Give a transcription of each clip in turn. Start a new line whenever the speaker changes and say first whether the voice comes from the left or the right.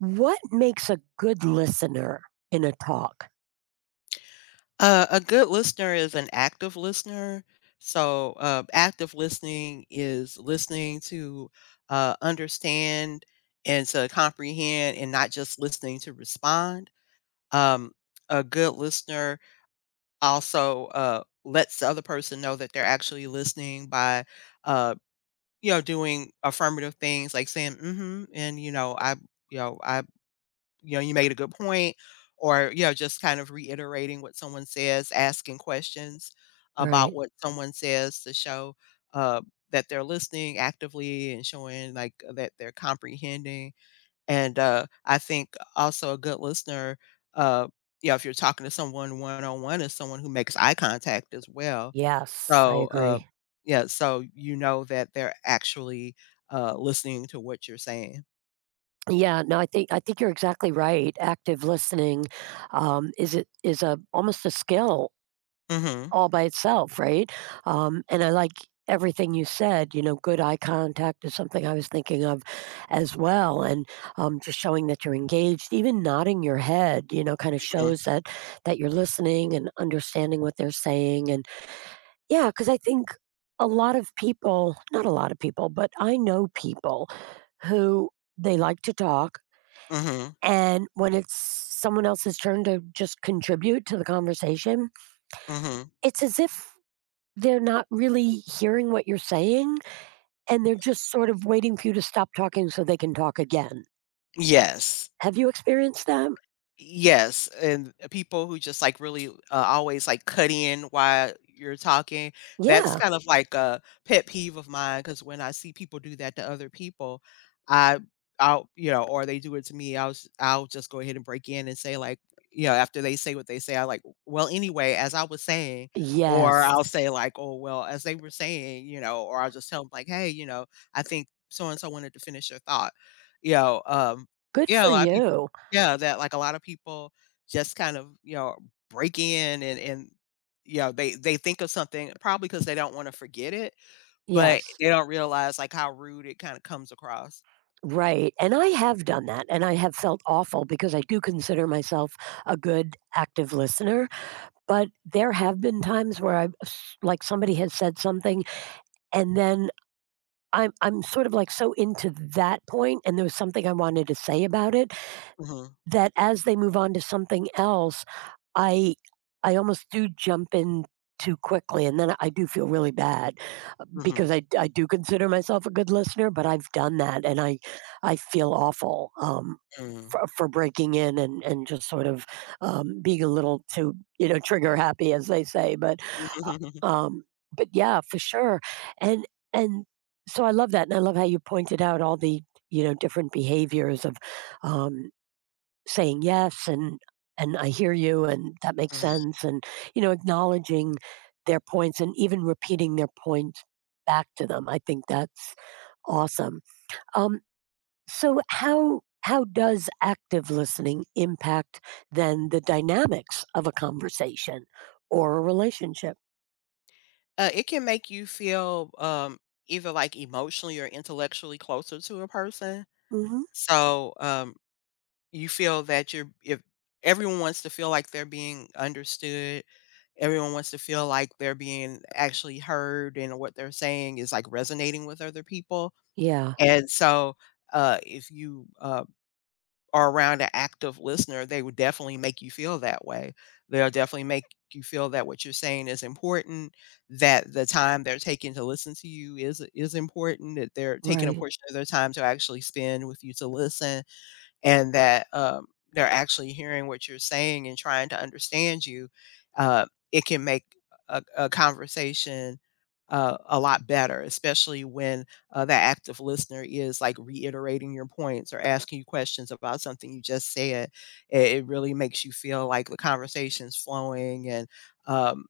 right: What makes a good listener in a talk?
left: A good listener is an active listener. So active listening is listening to understand and to comprehend and not just listening to respond. Um, a good listener also lets the other person know that they're actually listening by, uh, doing affirmative things like saying, mm hmm, and, you know, I you made a good point, or, just kind of reiterating what someone says, asking questions about
right: Right.
left: what someone says to show uh, that they're listening actively and showing like that they're comprehending. And I think also a good listener, uh, if you're talking to someone one on one, is someone who makes eye contact as well.
right: Yes, I
left: So, uh,
right: agree.
left: yeah, so you know that they're actually listening to what you're saying.
right: Yeah, no, I think you're exactly right. Active listening is it is a almost a skill
left: Mm-hmm.
right: all by itself, right? And I like everything you said. Good eye contact is something I was thinking of as well, and just showing that you're engaged, even nodding your head, kind of shows that you're listening and understanding what they're saying, and yeah, because I think a lot of people, not a lot of people, but I know people who, they like to talk,
left: Mm-hmm.
right: and when it's someone else's turn to just contribute to the conversation,
left: Mm-hmm.
right: it's as if they're not really hearing what you're saying, and they're just sort of waiting for you to stop talking so they can talk again.
left: Yes.
right: Have you experienced that?
left: Yes, and people who just, like, really, always, like, cut in while you're talking, that's
right: Yeah.
left: kind of like a pet peeve of mine because when I see people do that to other people, I I'll, or they do it to me, I'll just go ahead and break in and say, like after they say what they say, I like, "Well, anyway, as I was saying," or
right: Yes.
left: I'll say, like, "Oh, well, as they were saying," or I'll just tell them like, "Hey, you know, I think so and so wanted to finish your thought." You know, um,
right: Good
left: yeah,
right: for you.
left: a lot of people just kind of, break in and they think of something probably because they don't wanna forget it, but
right: Yes.
left: they don't realize like how rude it kinda comes across.
right: Right, and I have done that, and I have felt awful because I do consider myself a good active listener, but there have been times where I've, like, somebody has said something, and then I'm sort of, like, so into that point, and there was something I wanted to say about it,
left: Mhm,
right: that as they move on to something else, I I almost do jump in too quickly, and then I do feel really bad
left: mhm,
right: because I do consider myself a good listener, but I've done that, and I feel awful,
left: mhm,
right: for breaking in and just sort of, being a little too, trigger happy, as they say, but,
left: mhm.
right: um but yeah, for sure, and and so I love that, and I love how you pointed out all the, different behaviors of, um, saying yes and I hear you, and that makes sense, and, acknowledging their points and even repeating their point back to them. I think that's awesome. Um, so how does active listening impact then the dynamics of a conversation or a relationship?
left: It can make you feel, either like emotionally or intellectually closer to a person.
right: Mhm.
left: So, um, you feel that you're if everyone wants to feel like they're being understood. Everyone wants to feel like they're being actually heard and what they're saying is, like, resonating with other people,
right: Yeah,
left: and so, if you are around an active listener, they would definitely make you feel that way. They'll definitely make you feel that what you're saying is important, that the time they're taking to listen to you is important, that they're taking a
right: right.
left: portion of their time to actually spend with you to listen and that they're actually hearing what you're saying and trying to understand you. Uh, it can make a conversation a lot better, especially when that active listener is like reiterating your points or asking you questions about something you just said. It really makes you feel like the conversation's flowing and, um,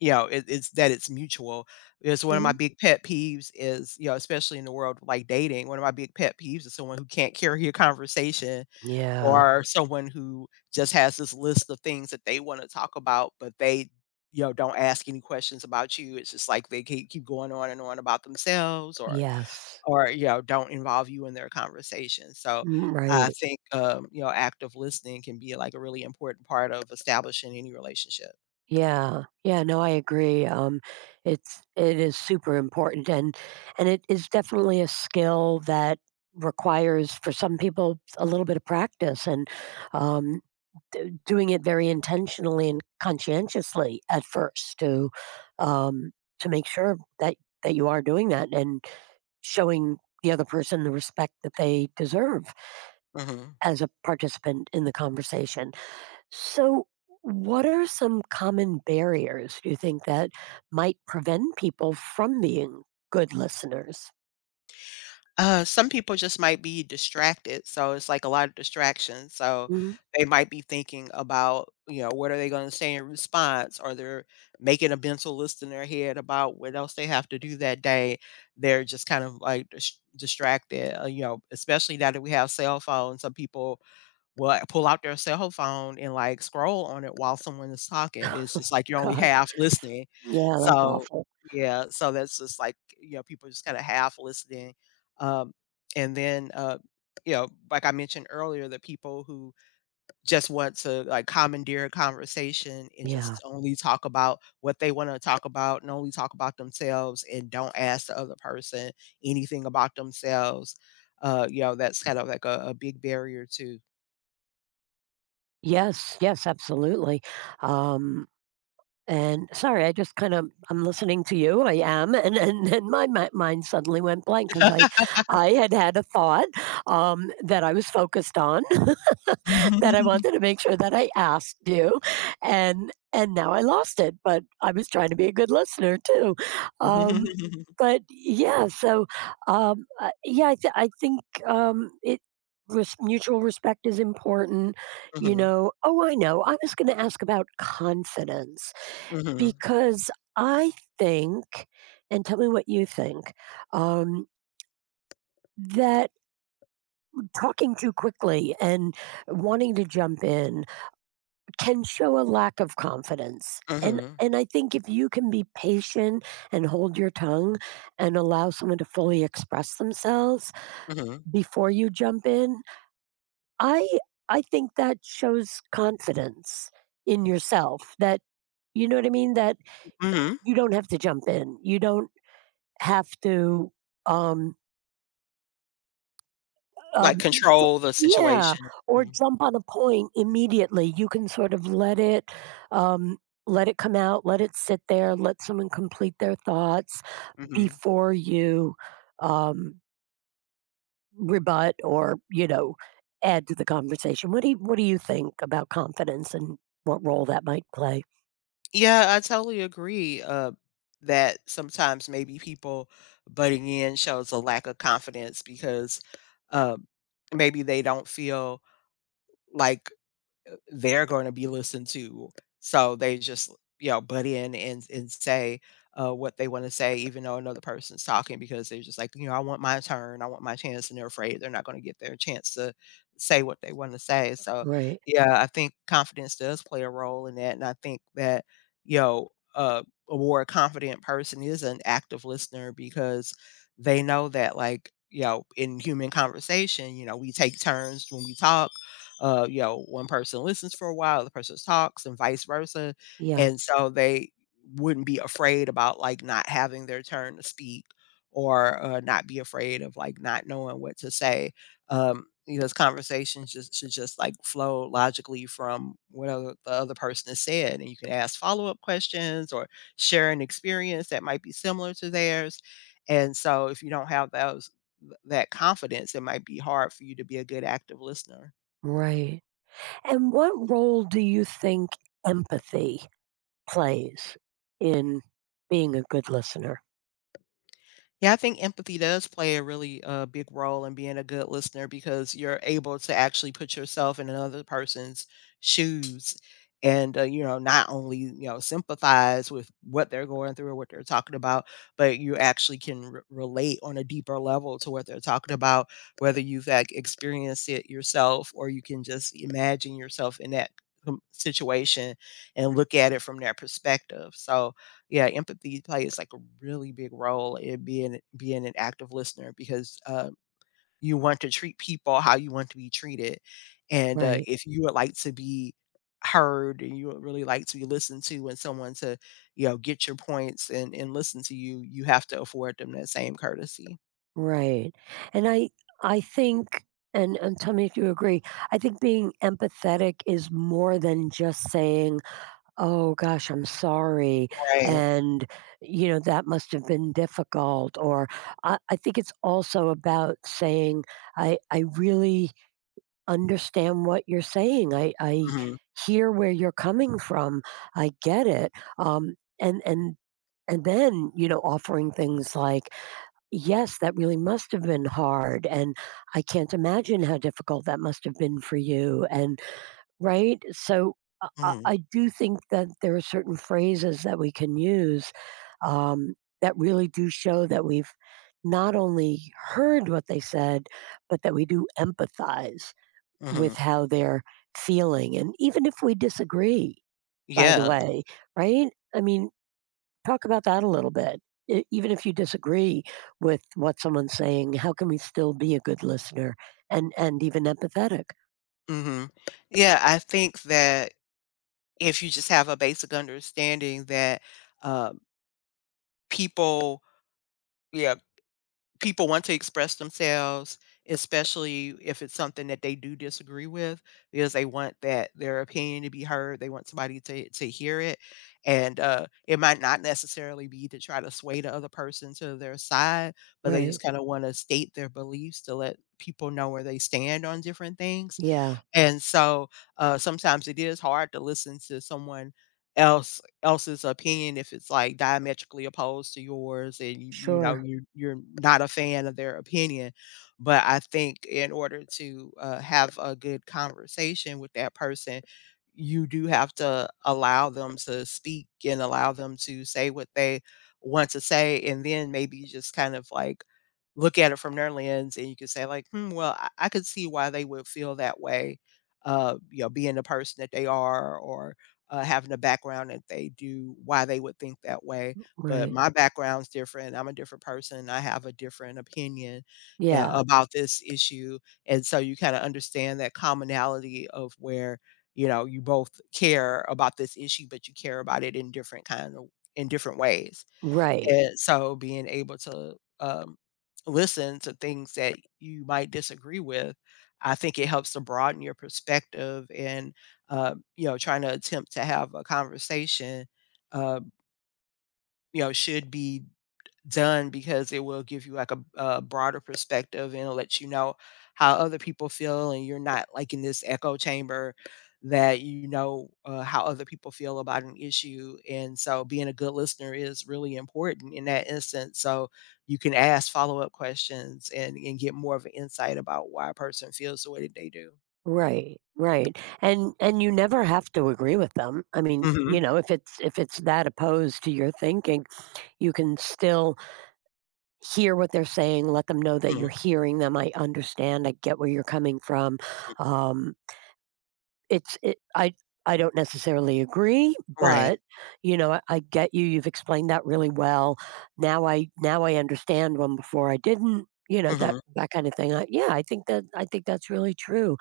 left: it it's that it's mutual. It's one of my
right: Mhm.
left: big pet peeves is, especially in the world of, like, dating, one of my big pet peeves is someone who can't carry a conversation,
right: Yeah.
left: or someone who just has this list of things that they wanna talk about, but they, don't ask any questions about you. It's just like they keep going on and on about themselves,
right: Yes.
left: or, don't involve you in their conversation. So,
right: Mhm.
left: I
right: Right.
left: think, active listening can be, like, a really important part of establishing any relationship.
right: Yeah. Yeah, no, I agree. It is super important, and it is definitely a skill that requires, for some people, a little bit of practice, and um doing it very intentionally and conscientiously at first to, um, to make sure that you are doing that, and showing the other person the respect that they deserve
left: Mhm.
right: as a participant in the conversation. So, what are some common barriers, do you think, that might prevent people from being good listeners?
left: Some people just might be distracted, so it's like a lot of distractions. So
right: Mhm.
left: they might be thinking about, what are they going to say in response, or they're making a mental list in their head about what else they have to do that day. They're just kind of like distracted, especially now that we have cell phones. Some people will, like, pull out their cell phone and, like, scroll on it while someone is talking. It's just like you're only
right: God,
left: half listening.
right: yeah, that's
left: So
right: awful.
left: yeah, so that's just like, people just kinda half listening. Um, and then, you know, Like I mentioned earlier, the people who just want to, like, commandeer a conversation and
right: Yeah.
left: just only talk about what they wanna talk about and only talk about themselves and don't ask the other person anything about themselves. That's kind of like a big barrier to…
right: Yes, yes, absolutely. Um, And sorry, I just kind of I'm listening to you. I am, and then my mind suddenly went blank because I had had a thought, that I was focused on that I
left: Mhm.
right: wanted to make sure that I asked you, and now I lost it. But I was trying to be a good listener too. Um, but yeah, so yeah, I think, it. Mutual respect is important, you
left: Mhm.
right: know. Oh, I know. I was going to ask about confidence
left: Mhm.
right: because I think, and tell me what you think, um, that talking too quickly and wanting to jump in can show a lack of confidence. And
left: Mhm.
right: and I think if you can be patient and hold your tongue and allow someone to fully express themselves
left: Mhm.
right: before you jump in, I I think that shows confidence in yourself that, you know what I mean, that
left: Mhm.
right: you don't have to jump in. You don't have to um
left: Like,
right: um
left: control the
right: yeah,
left: situation.
right: or
left: Mhm.
right: jump on a point immediately. You can sort of let um it come out, let it sit there, let someone complete their thoughts
left: Mhm.
right: before you um rebut, or you know add to the conversation. What do you think about confidence and what role that might play?
left: Yeah, I totally agree, that sometimes maybe people butting in shows a lack of confidence because, um, maybe they don't feel like they're going to be listened to. So they just, butt in and say what they want to say, even though another person's talking, because they're just like, I want my turn, I want my chance, and they're afraid they're not going to get their chance to say what they want to say. So,
right: Right,
left: yeah, I think confidence does play a role in that, and I think that, you know, uh, a more confident person is an active listener because they know that, like, in human conversation, we take turns when we talk. One person listens for a while, the person talks, and vice versa.
right: yeah,
left: And so they wouldn't be afraid about like not having their turn to speak, or not be afraid of like not knowing what to say. This conversation just should just like flow logically from what the other person has said, and you can ask follow up questions or share an experience that might be similar to theirs. And so, if you don't have those that confidence, it might be hard for you to be a good active listener.
right: right, and what role do you think empathy plays in being a good listener?
left: Yeah, I think empathy does play a really big role in being a good listener because you're able to actually put yourself in another person's shoes, and not only sympathize with what they're going through or what they're talking about, but you actually can relate on a deeper level to what they're talking about, whether you've like experienced it yourself or you can just imagine yourself in that situation and look at it from their perspective. So yeah, empathy plays like a really big role in being an active listener because you want to treat people how you want to be treated, and
right: Right.
left: if you would like to be heard and you would really like to be listened to and someone to get your points and listen to you, you have to afford them that same courtesy.
right: Right. And I think, and, tell me if you agree. I think being empathetic is more than just saying, "Oh gosh, I'm sorry,"
left: Right.
right: and, you know, that must have been difficult. Or I think it's also about saying, "I really understand what you're saying. I
left: Hmm.
right: hear where you're coming from. I get it." Um, and and And then, offering things like, yes, that really must have been hard. And I can't imagine how difficult that must have been for you. And right. So I, I
left: Hmm.
right: I do think that there are certain phrases that we can use, um, that really do show that we've not only heard what they said, but that we do empathize with
left: Hmm.
right: how they're feeling. And even if we disagree, by the
left: Yeah.
right: way, right? I mean, talk about that a little bit. E even if you disagree with what someone's saying, how can we still be a good listener, and even empathetic?
left: Hmm. Yeah. I think that if you just have a basic understanding that uh, people, yeah, people want to express themselves, especially if it's something that they do disagree with, because they want that their opinion to be heard. They want somebody to hear it, and it might not necessarily be to try to sway the other person to their side, but they
right: Right.
left: just kind of want to state their beliefs to let people know where they stand on different things.
right: Yeah.
left: And so, sometimes it is hard to listen to someone else's opinion if it's like diametrically opposed to yours and you know
right: Sure.
left: you you're not a fan of their opinion, but I think in order to have a good conversation with that person, you do have to allow them to speak and allow them to say what they want to say, and then maybe just kind of like look at it from their lens, and you can say like, hmm, well I could see why they would feel that way, being the person that they are, or having a background that they do, why they would think that way. But
right: Right.
left: my background's different. I'm a different person. I have a different opinion
right: Yeah.
left: about this issue. And so you kind of understand that commonality of where, you both care about this issue, but you care about it in different kind of, in different ways.
right: Right.
left: And so being able to, listen to things that you might disagree with, I think it helps to broaden your perspective, and, trying to attempt to have a conversation, um, should be done because it will give you like a broader perspective, and it'll let you know how other people feel and you're not like in this echo chamber, that how other people feel about an issue. And so being a good listener is really important in that instance, so you can ask follow-up questions and, get more of an insight about why a person feels the way that they do.
right: Right. Right. And you never have to agree with them. I mean,
left: Hmm.
right: you know, if it's that opposed to your thinking, you can still hear what they're saying, let them know that
left: Hmm.
right: you're hearing them. I understand. I get where you're coming from. Um It's it I don't necessarily agree,
left: Right.
right: but, I get you, you've explained that really well. Now I understand when, before, I didn't, that
left: Hmm.
right: that kind of thing. I Yeah, I think that's really true.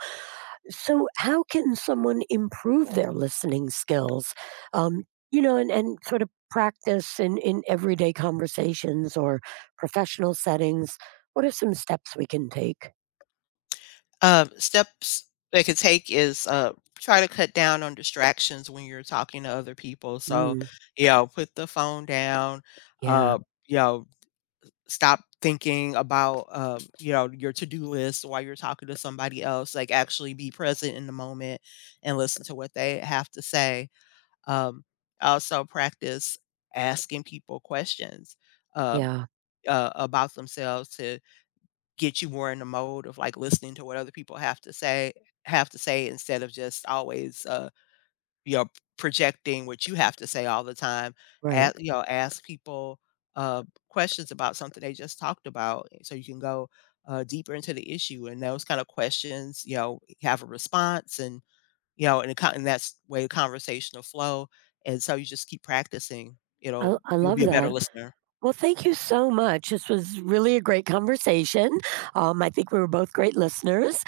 right: So how can someone improve their listening skills? Um, and sort of practice in everyday conversations or professional settings. What are some steps we can take?
left: Steps they could take is, try to cut down on distractions when you're talking to other people. So,
right: Mm,
left: put the phone down,
right: yeah,
left: uh, you know, stop thinking about, your to-do list while you're talking to somebody else, like, actually be present in the moment and listen to what they have to say. Um, Also practice asking people questions, uh,
right: yeah,
left: about themselves to get you more in the mode of like listening to what other people have to say instead of just always you know projecting what you have to say all the time.
right: right.
left: Ask, ask people uh questions about something they just talked about, so you can go deeper into the issue, and those kind of questions have a response, and and that's way the conversation will flow. And so you just keep practicing,
right: I
left: you'll
right: love
left: be a better
right: that.
left: listener.
right: Well, thank you so much. This was really a great conversation. I think we were both great listeners,